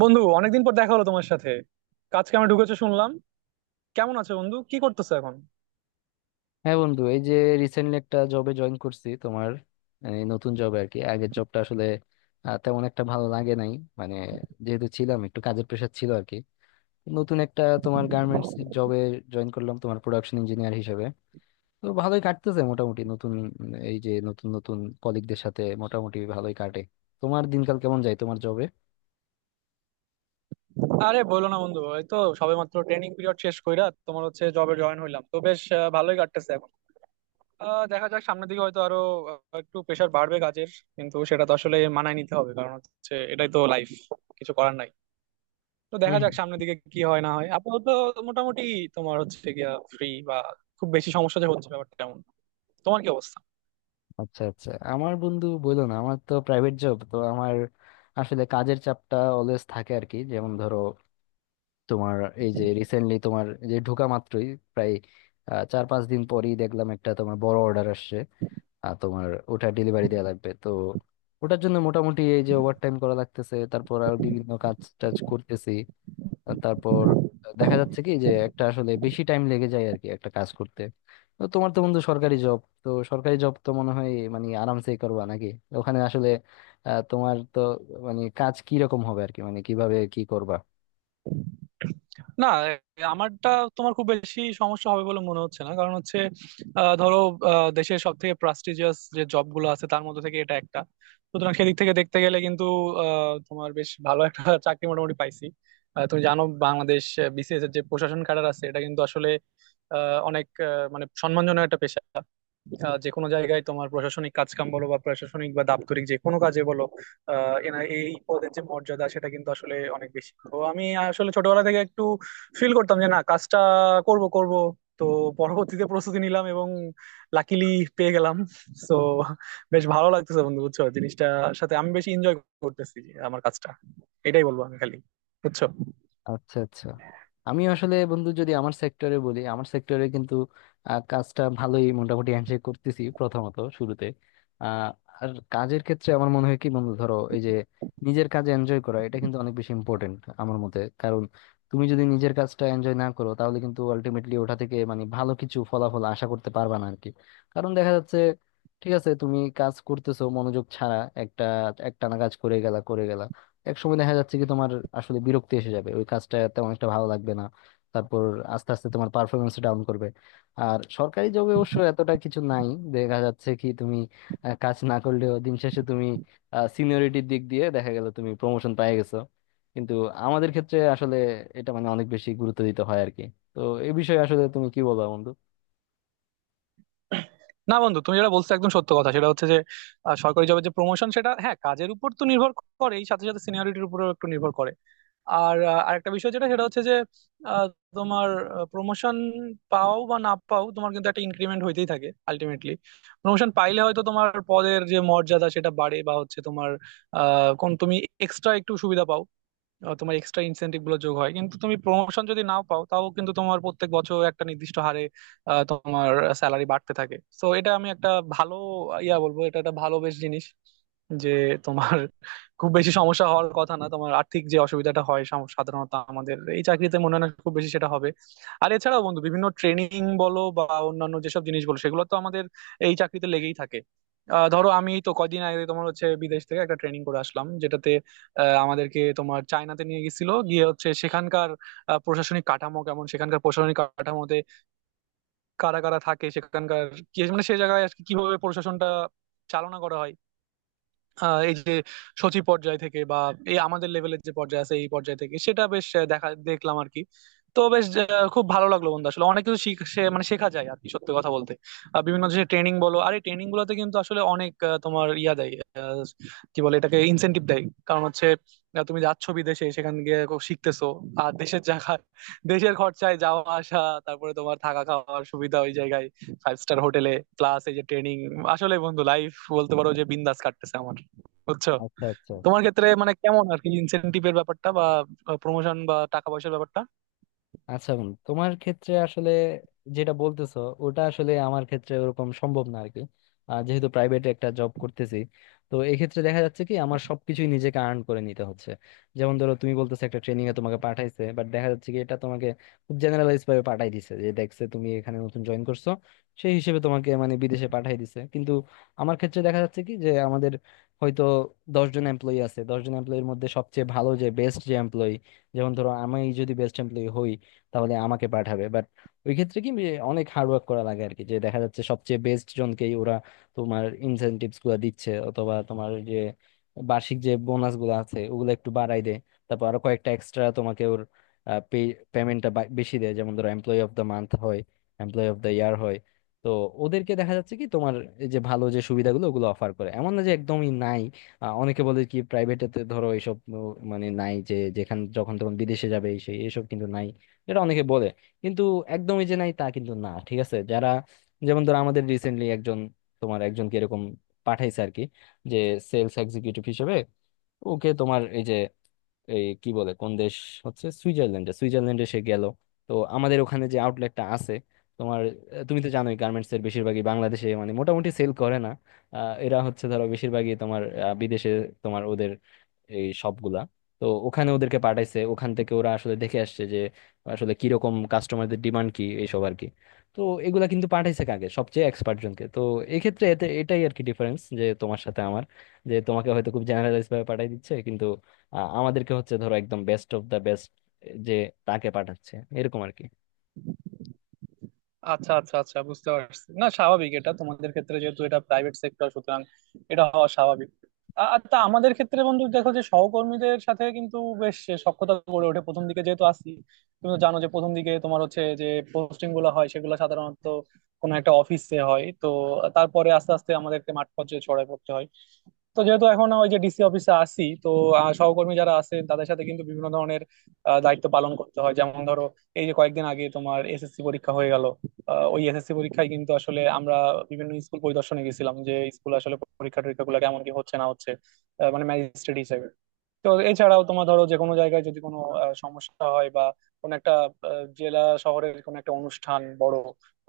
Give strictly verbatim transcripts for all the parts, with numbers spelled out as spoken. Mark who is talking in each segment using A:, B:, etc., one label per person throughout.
A: বন্ধু, অনেকদিন পর দেখা হলো তোমার সাথে। কাজ কামে ঢুকেছো শুনলাম। কেমন আছো বন্ধু, কি করতেছো এখন?
B: হ্যাঁ বন্ধু, এই যে রিসেন্টলি একটা জবে জয়েন করছি। তোমার এই নতুন জবে আর কি, আগের জবটা আসলে আহ, তেমন একটা ভালো লাগে নাই। মানে যেহেতু ছিলাম, একটু কাজের প্রেশার ছিল আর কি। নতুন একটা তোমার গার্মেন্টস এর জবে জয়েন করলাম তোমার প্রোডাকশন ইঞ্জিনিয়ার হিসেবে। তো ভালোই কাটতেছে মোটামুটি। নতুন উম, এই যে নতুন নতুন কলিগদের সাথে মোটামুটি ভালোই কাটে। তোমার দিনকাল কেমন যায় তোমার জবে?
A: আরে বলো না বন্ধু, এই তো সবেমাত্র ট্রেনিং পিরিয়ড শেষ কইরা তোমার হচ্ছে জবে জয়েন হইলাম। তো বেশ আহ, ভালোই কাটতেছে এখন। আহ, দেখা যাক, সামনের দিকে হয়তো আরো আহ, একটু প্রেশার বাড়বে কাজের। কিন্তু সেটা তো আসলে মানায় নিতে হবে, কারণ হচ্ছে এটাই তো লাইফ। কিছু করার নাই। তো দেখা
B: হুম।
A: যাক সামনের দিকে কি হয় না হয়। আপাতত মোটামুটি তোমার হচ্ছে গিয়া ফ্রি, বা খুব বেশি সমস্যা যে হচ্ছে ব্যাপারটা এমন। তোমার কি অবস্থা?
B: আচ্ছা আচ্ছা, আমার বন্ধু বললো না, আমার তো প্রাইভেট জব, তো আমার আসলে কাজের চাপটা অলওয়েজ থাকে আর কি। যেমন ধরো তোমার এই যে রিসেন্টলি, তোমার এই যে ঢোকা মাত্রই প্রায় আহ, চার পাঁচ দিন পরেই দেখলাম একটা তোমার বড় অর্ডার আসছে। আর তোমার ওটা ডেলিভারি দেওয়া লাগবে, তো ওটার জন্য মোটামুটি এই যে ওভার টাইম করা লাগতেছে, তারপর আর বিভিন্ন কাজ টাজ করতেছি। আর তারপর দেখা যাচ্ছে কি যে একটা আসলে বেশি টাইম লেগে যায় আর কি, একটা কাজ করতে। তো তোমার তো বন্ধু সরকারি জব, তো সরকারি জব তো মনে হয় মানে আরামসেই করবা নাকি? ওখানে আসলে আহ, তোমার তো মানে কাজ কি রকম হবে আর কি, মানে কিভাবে কি করবা?
A: না, আমারটা তোমার খুব বেশি সমস্যা হবে বলে মনে হচ্ছে না। কারণ হচ্ছে আহ, ধরো, আহ, দেশের সব থেকে প্রাস্টিজিয়াস যে জব গুলো আছে তার মধ্যে থেকে এটা একটা। সুতরাং সেদিক থেকে দেখতে গেলে কিন্তু আহ, তোমার বেশ ভালো একটা চাকরি মোটামুটি পাইছি। আহ, তুমি জানো, বাংলাদেশ বিসিএস এর যে প্রশাসন ক্যাডার আছে এটা কিন্তু আসলে আহ, অনেক আহ, মানে সম্মানজনক একটা পেশা। আহ যে কোনো জায়গায় তোমার প্রশাসনিক কাজকাম বলো, বা প্রশাসনিক বা দাপ্তরিক যে কোনো কাজে বলো, আহ এনা এই পদের যে মর্যাদা সেটা কিন্তু আসলে অনেক বেশি। তো আমি আসলে ছোটবেলা থেকে একটু ফিল করতাম যে না, কাজটা করব করব। তো পরবর্তীতে প্রস্তুতি নিলাম এবং লাকিলি পেয়ে গেলাম। তো বেশ ভালো লাগতেছে বন্ধু, বুঝছো, জিনিসটার সাথে আমি বেশি এনজয় করতেছি আমার কাজটা। এটাই বলবো আমি খালি, বুঝছো।
B: আচ্ছা আচ্ছা। আমি আসলে বন্ধু, যদি আমার সেক্টরে বলি, আমার সেক্টরে কিন্তু আহ, কাজটা ভালোই মোটামুটি হ্যান্ডশেক করতেছি প্রথমত শুরুতে। আহ, আর কাজের ক্ষেত্রে আমার মনে হয় কি বন্ধু, ধরো এই যে নিজের কাজে এনজয় করা, এটা কিন্তু অনেক বেশি ইম্পর্টেন্ট আমার মতে। কারণ তুমি যদি নিজের কাজটা এনজয় না করো, তাহলে কিন্তু আলটিমেটলি ওটা থেকে মানে ভালো কিছু ফলাফল আশা করতে পারবা না আর কি। কারণ দেখা যাচ্ছে, ঠিক আছে তুমি কাজ করতেছো মনোযোগ ছাড়া একটা, একটানা কাজ করে গেলা করে গেলা, এক সময় দেখা যাচ্ছে কি তোমার আসলে বিরক্তি এসে যাবে, ওই কাজটা তেমন একটা ভালো লাগবে না। তারপর আস্তে আস্তে তোমার পারফরমেন্স ডাউন করবে। আর সরকারি জবে অবশ্য এতটা কিছু নাই। দেখা যাচ্ছে কি তুমি আহ, কাজ না করলেও দিন শেষে তুমি সিনিয়রিটির দিক দিয়ে দেখা গেল তুমি প্রমোশন পেয়ে গেছো। কিন্তু আমাদের ক্ষেত্রে আসলে এটা মানে অনেক বেশি গুরুত্ব দিতে হয় আর কি। তো এই বিষয়ে আসলে তুমি কি বলো বন্ধু?
A: না বন্ধু, তুমি যেটা বলছো একদম সত্য কথা। সেটা হচ্ছে যে আহ, সরকারি জবের যে প্রমোশন সেটা হ্যাঁ কাজের উপর তো নির্ভর করেই, সাথে সাথে সিনিয়রিটির উপরেও একটু নির্ভর করে। আর আহ, আরেকটা বিষয় যেটা, সেটা হচ্ছে যে আহ, তোমার প্রমোশন পাও বা না পাও, তোমার কিন্তু একটা ইনক্রিমেন্ট হইতেই থাকে আলটিমেটলি। প্রমোশন পাইলে হয়তো তোমার পদের যে মর্যাদা সেটা বাড়ে, বা হচ্ছে তোমার আহ কোন তুমি এক্সট্রা একটু সুবিধা পাও, আহ, তোমার এক্সট্রা ইনসেন্টিভ গুলো যোগ হয়। কিন্তু তুমি প্রমোশন যদি নাও পাও, তাও কিন্তু তোমার প্রত্যেক বছর একটা নির্দিষ্ট হারে আহ, তোমার স্যালারি বাড়তে থাকে। তো এটা আমি একটা ভালো ইয়া বলবো, এটা একটা ভালো বেশ জিনিস। যে তোমার খুব বেশি সমস্যা হওয়ার কথা না, তোমার আর্থিক যে অসুবিধাটা হয় সাম- সাধারণত আমাদের এই চাকরিতে মনে হয় না খুব বেশি সেটা হবে। আর এছাড়াও বন্ধু, বিভিন্ন ট্রেনিং বলো বা অন্যান্য যেসব জিনিস বলো, সেগুলো তো আমাদের এই চাকরিতে লেগেই থাকে। আহ, ধরো, আমি তো কয়দিন আগে তোমার হচ্ছে বিদেশ থেকে একটা ট্রেনিং করে আসলাম, যেটাতে আহ, আমাদেরকে তোমার চায়নাতে নিয়ে গেছিল। গিয়ে হচ্ছে সেখানকার আহ, প্রশাসনিক কাঠামো কেমন, সেখানকার প্রশাসনিক কাঠামোতে কারা কারা থাকে, সেখানকার কি মানে সেই জায়গায় আর কি কিভাবে প্রশাসনটা চালনা করা হয়, আহ এই যে সচিব পর্যায় থেকে বা এই আমাদের লেভেলের যে পর্যায় আছে এই পর্যায় থেকে, সেটা বেশ আহ, দেখা দেখলাম আর কি। তো বেশ আহ, খুব ভালো লাগলো বন্ধু। আসলে অনেক কিছু শিখ- সে- মানে শেখা যায় আর কি, সত্যি কথা বলতে। আহ, বিভিন্ন যে ট্রেনিং বলো, আর এই ট্রেনিং গুলোতে কিন্তু আসলে অনেক আহ, তোমার ইয়া দেয়, আহ, কি বলে এটাকে, ইনসেনটিভ দেয়। কারণ হচ্ছে আহ, তুমি যাচ্ছ বিদেশে, সেখান গিয়ে খুব শিখতেছো, আর দেশের জায়গা, দেশের খরচায় যাওয়া আসা, তারপরে তোমার থাকা খাওয়ার সুবিধা ওই জায়গায় ফাইভ স্টার হোটেলে, প্লাস এই যে ট্রেনিং। আসলে বন্ধু লাইফ বলতে পারো যে বিন্দাস কাটতেছে আমার, বুঝছো।
B: আচ্ছা আচ্ছা।
A: তোমার ক্ষেত্রে মানে কেমন আর কি, ইনসেনটিভের ব্যাপারটা বা প্রমোশন বা টাকা পয়সার ব্যাপারটা?
B: আচ্ছা বোন, তোমার ক্ষেত্রে আসলে যেটা বলতেছো, ওটা আসলে আমার ক্ষেত্রে ওরকম সম্ভব না আরকি। আহ, যেহেতু প্রাইভেটে একটা জব করতেছি, তো এক্ষেত্রে দেখা যাচ্ছে কি আমার সবকিছুই নিজেকে আর্ন করে নিতে হচ্ছে। যেমন ধরো তুমি বলতেছো একটা ট্রেনিং এ তোমাকে পাঠাইছে, বাট দেখা যাচ্ছে কি এটা তোমাকে খুব জেনারেলাইজ ভাবে পাঠাই দিছে, যে দেখছে তুমি এখানে নতুন জয়েন করছো, সেই হিসেবে তোমাকে মানে বিদেশে পাঠাই দিছে। কিন্তু আমার ক্ষেত্রে দেখা যাচ্ছে কি যে আমাদের হয়তো দশজন এমপ্লয়ি আছে, দশজন এমপ্লয়ির মধ্যে সবচেয়ে ভালো যে বেস্ট যে এমপ্লয়ি, যেমন ধরো আমি যদি বেস্ট এমপ্লয়ি হই, তাহলে আমাকে পাঠাবে। বাট ওই ক্ষেত্রে কি এ, অনেক হার্ড ওয়ার্ক করা লাগে আর কি, যে দেখা যাচ্ছে সবচেয়ে বেস্ট জনকেই ওরা তোমার ইনসেনটিভস গুলো দিচ্ছে, অথবা তোমার ওই যে বার্ষিক যে বোনাস গুলো আছে ওগুলো একটু বাড়াই দেয়। তারপর আরো কয়েকটা এক্সট্রা তোমাকে ওর পেমেন্টটা বেশি দেয়। যেমন ধরো এমপ্লয়ি অফ দ্য মান্থ হয়, এমপ্লয়ি অফ দ্য ইয়ার হয়। তো ওদেরকে দেখা যাচ্ছে কি তোমার এই যে ভালো যে সুবিধাগুলো ওগুলো অফার করে, এমন না যে একদমই নাই। আহ, অনেকে বলে কি প্রাইভেটেতে ধরো এইসব উম, মানে নাই, যে যেখানে যখন তখন বিদেশে যাবে এই সেই এসব কিন্তু নাই, এটা অনেকে বলে। কিন্তু একদমই যে নাই তা কিন্তু না। ঠিক আছে, যারা যেমন ধরো আমাদের রিসেন্টলি একজন তোমার একজনকে এরকম পাঠাইছে আর কি, যে সেলস এক্সিকিউটিভ হিসেবে। ওকে তোমার এই যে এই কি বলে কোন দেশ হচ্ছে সুইজারল্যান্ডে, সুইজারল্যান্ডে সে গেল। তো আমাদের ওখানে যে আউটলেটটা আছে তোমার, আহ, তুমি তো জানোই গার্মেন্টস এর বেশিরভাগই বাংলাদেশে মানে মোটামুটি সেল করে না। আহ, এরা হচ্ছে ধরো বেশিরভাগই তোমার আহ, বিদেশে তোমার ওদের এই সবগুলা। তো ওখানে ওদেরকে পাঠাইছে, ওখান থেকে ওরা আসলে দেখে আসছে যে আসলে কিরকম কাস্টমারদের ডিমান্ড কি এইসব আর কি। তো এগুলা কিন্তু পাঠাইছে কাকে, সবচেয়ে এক্সপার্ট জনকে। তো এক্ষেত্রে এতে এটাই আর কি ডিফারেন্স যে তোমার সাথে আমার, যে তোমাকে হয়তো খুব জেনারেলাইজ ভাবে পাঠিয়ে দিচ্ছে, কিন্তু আহ, আমাদেরকে হচ্ছে ধরো একদম বেস্ট অফ দা বেস্ট যে, তাকে পাঠাচ্ছে এরকম আর কি।
A: আচ্ছা আচ্ছা আচ্ছা, বুঝতে পারছি। না, স্বাভাবিক, এটা তোমাদের ক্ষেত্রে যেহেতু এটা প্রাইভেট সেক্টর, সুতরাং এটা হওয়া স্বাভাবিক। আ- আর তা আমাদের ক্ষেত্রে বন্ধু, দেখো যে সহকর্মীদের সাথে কিন্তু বেশ সখ্যতা গড়ে ওঠে। প্রথম দিকে যেহেতু আসি, তুমি তো জানো যে প্রথম দিকে তোমার হচ্ছে যে পোস্টিং গুলো হয় সেগুলো সাধারণত কোনো একটা অফিসে হয়। তো তারপরে আস্তে আস্তে আমাদেরকে মাঠ পর্যায়ে ছড়ায় পড়তে হয়। তো যেহেতু এখন ওই যে ডিসি অফিসে আসি, তো আহ, সহকর্মী যারা আছেন তাদের সাথে কিন্তু বিভিন্ন ধরনের আহ, দায়িত্ব পালন করতে হয়। যেমন ধরো, এই যে কয়েকদিন আগে তোমার এসএসসি পরীক্ষা হয়ে গেল, ওই এসএসসি পরীক্ষায় কিন্তু আসলে আমরা বিভিন্ন স্কুল পরিদর্শনে গেছিলাম যে স্কুল আসলে পরীক্ষা টরীক্ষা গুলো কেমন, কি হচ্ছে না হচ্ছে, আহ, মানে ম্যাজিস্ট্রেট হিসেবে। তো এছাড়াও তোমার, ধরো যে কোনো জায়গায় যদি কোনো আহ, সমস্যা হয় বা কোনো একটা আহ, জেলা শহরের কোনো একটা অনুষ্ঠান বড়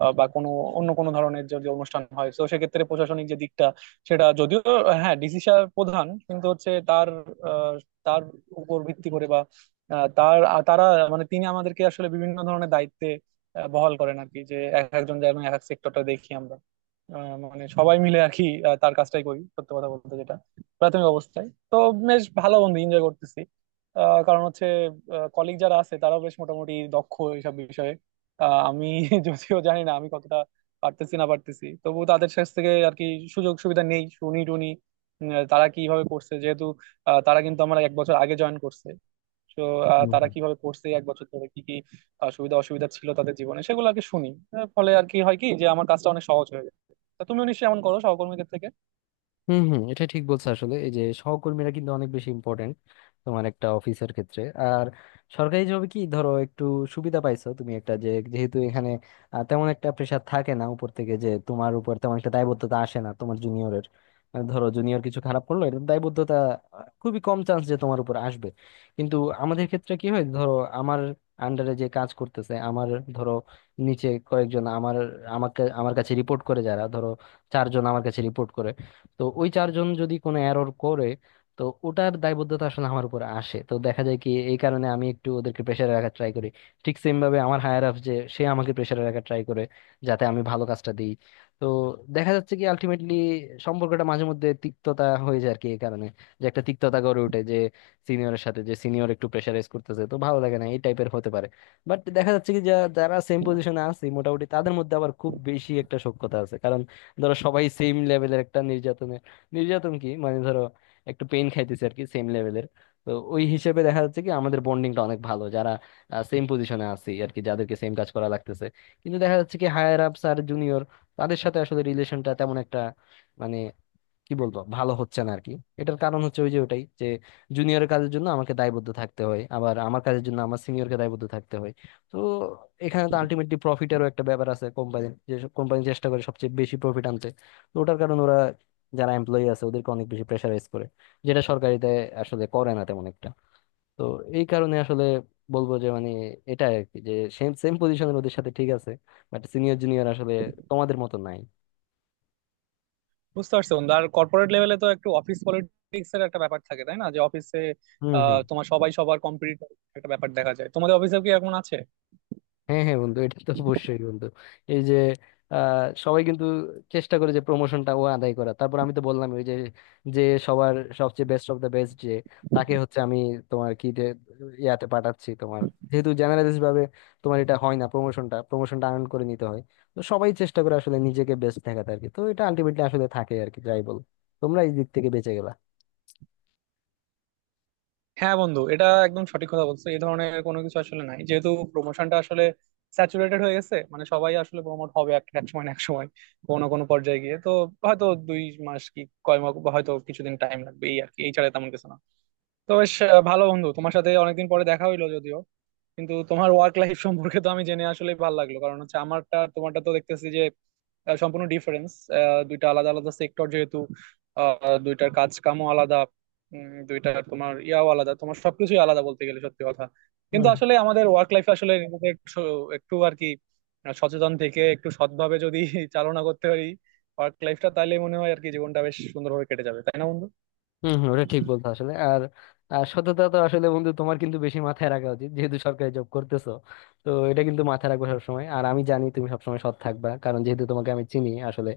A: আহ, বা কোনো অন্য কোনো ধরনের যদি অনুষ্ঠান হয়, তো সেক্ষেত্রে প্রশাসনিক যে দিকটা, সেটা যদিও আহ, হ্যাঁ ডিসি সাহেব প্রধান, কিন্তু হচ্ছে তার আহ, তার উপর ভিত্তি করে বা আহ, তার আ- তারা মানে তিনি আমাদেরকে আসলে বিভিন্ন ধরনের দায়িত্বে আহ, বহাল করেন আর কি, যে এক একজন যেন এক এক সেক্টরটা দেখি আমরা, আহ, মানে সবাই মিলে আর কি আহ, তার কাজটাই করি, সত্যি কথা বলতে, যেটা প্রাথমিক অবস্থায়। তো বেশ ভালো বন্ধু, এনজয় করতেছি। আহ, কারণ হচ্ছে কলিগ যারা আছে তারাও বেশ মোটামুটি দক্ষ এইসব বিষয়ে। আহ, আমি যদিও জানি না আমি কতটা পারতেছি না পারতেছি, তবু তাদের কাছ থেকে আর কি সুযোগ সুবিধা নেই, শুনি টুনি উম, তারা কিভাবে করছে, যেহেতু আহ, তারা কিন্তু আমার এক বছর আগে জয়েন করছে। তো আহ, তারা কিভাবে করছে এক বছর ধরে, কি কি আহ, সুবিধা অসুবিধা ছিল তাদের জীবনে সেগুলো আর কি শুনি। আহ, ফলে আর কি হয় কি, যে আমার কাজটা অনেক সহজ হয়ে যায়। তা তুমিও নিশ্চয়ই এমন করো সহকর্মীদের থেকে?
B: হম হম, এটা ঠিক বলছো আসলে। এই যে সহকর্মীরা কিন্তু অনেক বেশি ইম্পর্টেন্ট তোমার একটা অফিসের ক্ষেত্রে। আর সরকারি জবে কি ধরো একটু সুবিধা পাইছো তুমি একটা, যে যেহেতু এখানে আহ, তেমন একটা প্রেশার থাকে না উপর থেকে, যে তোমার উপর তেমন একটা দায়বদ্ধতা আসে না তোমার জুনিয়রের। ধরো জুনিয়র কিছু খারাপ করলো, এটা দায়বদ্ধতা আহ, খুবই কম চান্স যে তোমার উপর আসবে। কিন্তু আমাদের ক্ষেত্রে কি হয়, ধরো আমার আন্ডারে যে কাজ করতেছে আমার, ধরো নিচে কয়েকজন আমার আমাকে আমার কাছে রিপোর্ট করে, যারা ধরো চারজন আমার কাছে রিপোর্ট করে। তো ওই চারজন যদি কোনো এরর করে, তো ওটার দায়বদ্ধতা আসলে আমার উপর আসে। তো দেখা যায় কি এই কারণে আমি একটু ওদেরকে প্রেশারে রাখার ট্রাই করি। ঠিক সেম ভাবে আমার হায়ার আপ যে, সে আমাকে প্রেশারে রাখার ট্রাই করে, যাতে আমি ভালো কাজটা দিই। তো দেখা যাচ্ছে কি আলটিমেটলি সম্পর্কটা মাঝে মধ্যে তিক্ততা হয়ে যায় আর কি এই কারণে। যে একটা তিক্ততা গড়ে ওঠে, যে সিনিয়রের সাথে, যে সিনিয়র একটু প্রেশারাইজ করতেছে, তো ভালো লাগে না এই টাইপের হতে পারে। বাট দেখা যাচ্ছে কি যা- যারা সেম পজিশনে আছে মোটামুটি তাদের মধ্যে আবার খুব বেশি একটা সখ্যতা আছে। কারণ ধরো সবাই সেম লেভেলের একটা নির্যাতনে, নির্যাতন কি মানে, ধরো একটু পেন খাইতেছে আর কি সেম লেভেলের। তো ওই হিসেবে দেখা যাচ্ছে কি আমাদের বন্ডিংটা অনেক ভালো, যারা সেম পজিশনে আছি আর কি, যাদেরকে সেম কাজ করা লাগতেছে। কিন্তু দেখা যাচ্ছে কি হায়ার আপস আর জুনিয়র, তাদের সাথে আসলে রিলেশনটা তেমন একটা মানে কি বলবো, ভালো হচ্ছে না আর কি। এটার কারণ হচ্ছে ওই যে ওটাই, যে জুনিয়রের কাজের জন্য আমাকে দায়বদ্ধ থাকতে হয়, আবার আমার কাজের জন্য আমার সিনিয়রকে দায়বদ্ধ থাকতে হয়। তো এখানে তো আলটিমেটলি প্রফিটেরও একটা ব্যাপার আছে, কোম্পানি যেসব কোম্পানি চেষ্টা করে সবচেয়ে বেশি প্রফিট আনতে, তো ওটার কারণে ওরা যারা এমপ্লয়ি আছে ওদেরকে অনেক বেশি প্রেশারাইজ করে, যেটা সরকারিতে আসলে করে না তেমন একটা। তো এই কারণে আসলে বলবো যে, মানে এটা আর কি, যে সেম সেম পজিশনের ওদের সাথে ঠিক আছে, বাট সিনিয়র জুনিয়র আসলে তোমাদের মতো নাই।
A: বুঝতে পারছি বন্ধু। আর কর্পোরেট লেভেলে তো একটু অফিস পলিটিক্স এর একটা ব্যাপার থাকে, তাই না? যে অফিসে
B: হম।
A: তোমার সবাই সবার কম্পিটিটর, একটা ব্যাপার দেখা যায়। তোমাদের অফিসে কি এরকম আছে?
B: হ্যাঁ হ্যাঁ বন্ধু, এটা তো অবশ্যই বন্ধু। এই যে আহ, সবাই কিন্তু চেষ্টা করে যে প্রমোশনটা ও আদায় করা। তারপর আমি তো বললাম ওই যে, যে সবার সবচেয়ে বেস্ট অফ দ্য বেস্ট যে, তাকে হচ্ছে আমি তোমার কি যে ইয়াতে পাঠাচ্ছি তোমার, যেহেতু জেনারেলিস্ট ভাবে তোমার এটা হয় না, প্রমোশনটা প্রমোশনটা আর্ন করে নিতে হয়। তো সবাই চেষ্টা করে আসলে নিজেকে বেস্ট দেখাতে আর কি। তো এটা আলটিমেটলি আসলে থাকে আর কি, যাই বল তোমরা এই দিক থেকে বেঁচে গেলা।
A: হ্যাঁ বন্ধু, এটা একদম সঠিক কথা বলছো। এই ধরনের কোনো কিছু আসলে নাই, যেহেতু প্রমোশনটা আসলে স্যাচুরেটেড হয়ে গেছে, মানে সবাই আসলে প্রমোট হবে এক এক সময় না এক সময়, কোনো কোনো পর্যায়ে গিয়ে। তো হয়তো দুই মাস কি কয় মাস হয়তো কিছুদিন টাইম লাগবে, এই আর কি, এই ছাড়া তেমন কিছু না। তো বেশ আহ, ভালো বন্ধু, তোমার সাথে অনেকদিন পরে দেখা হইলো যদিও, কিন্তু তোমার ওয়ার্ক লাইফ সম্পর্কে তো আমি জেনে আসলে ভালো লাগলো। কারণ হচ্ছে আমারটা আর তোমারটা তো দেখতেছি যে আহ, সম্পূর্ণ ডিফারেন্স। দুইটা আলাদা আলাদা সেক্টর, যেহেতু আহ, দুইটার কাজ কামও আলাদা, উম, দুইটার তোমার ইয়াও আলাদা, তোমার সবকিছুই আলাদা বলতে গেলে, সত্যি কথা। কিন্তু আসলে আমাদের ওয়ার্ক লাইফ আসলে নিজেদের একটু, একটু আর কি, সচেতন থেকে একটু সৎভাবে যদি চালনা করতে পারি ওয়ার্ক লাইফটা, তাহলে মনে হয় আর কি জীবনটা বেশ সুন্দরভাবে কেটে যাবে, তাই না বন্ধু?
B: হম হম, ওটা ঠিক বলছো আসলে। আর আর সততা তো আসলে বন্ধু তোমার কিন্তু বেশি মাথায় রাখা উচিত, যেহেতু সরকারি জব করতেছো। তো এটা কিন্তু মাথায় রাখবে সবসময়। আর আমি জানি তুমি সবসময় সৎ থাকবা, কারণ যেহেতু তোমাকে আমি চিনি আসলে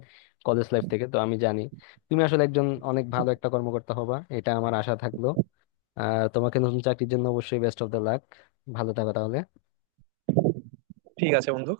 B: কলেজ লাইফ থেকে। তো আমি জানি তুমি আসলে একজন অনেক ভালো একটা কর্মকর্তা হবা, এটা আমার আশা থাকলো। আর তোমাকে নতুন চাকরির জন্য অবশ্যই বেস্ট অফ দ্য লাক। ভালো থাকো তাহলে।
A: ঠিক আছে বন্ধু।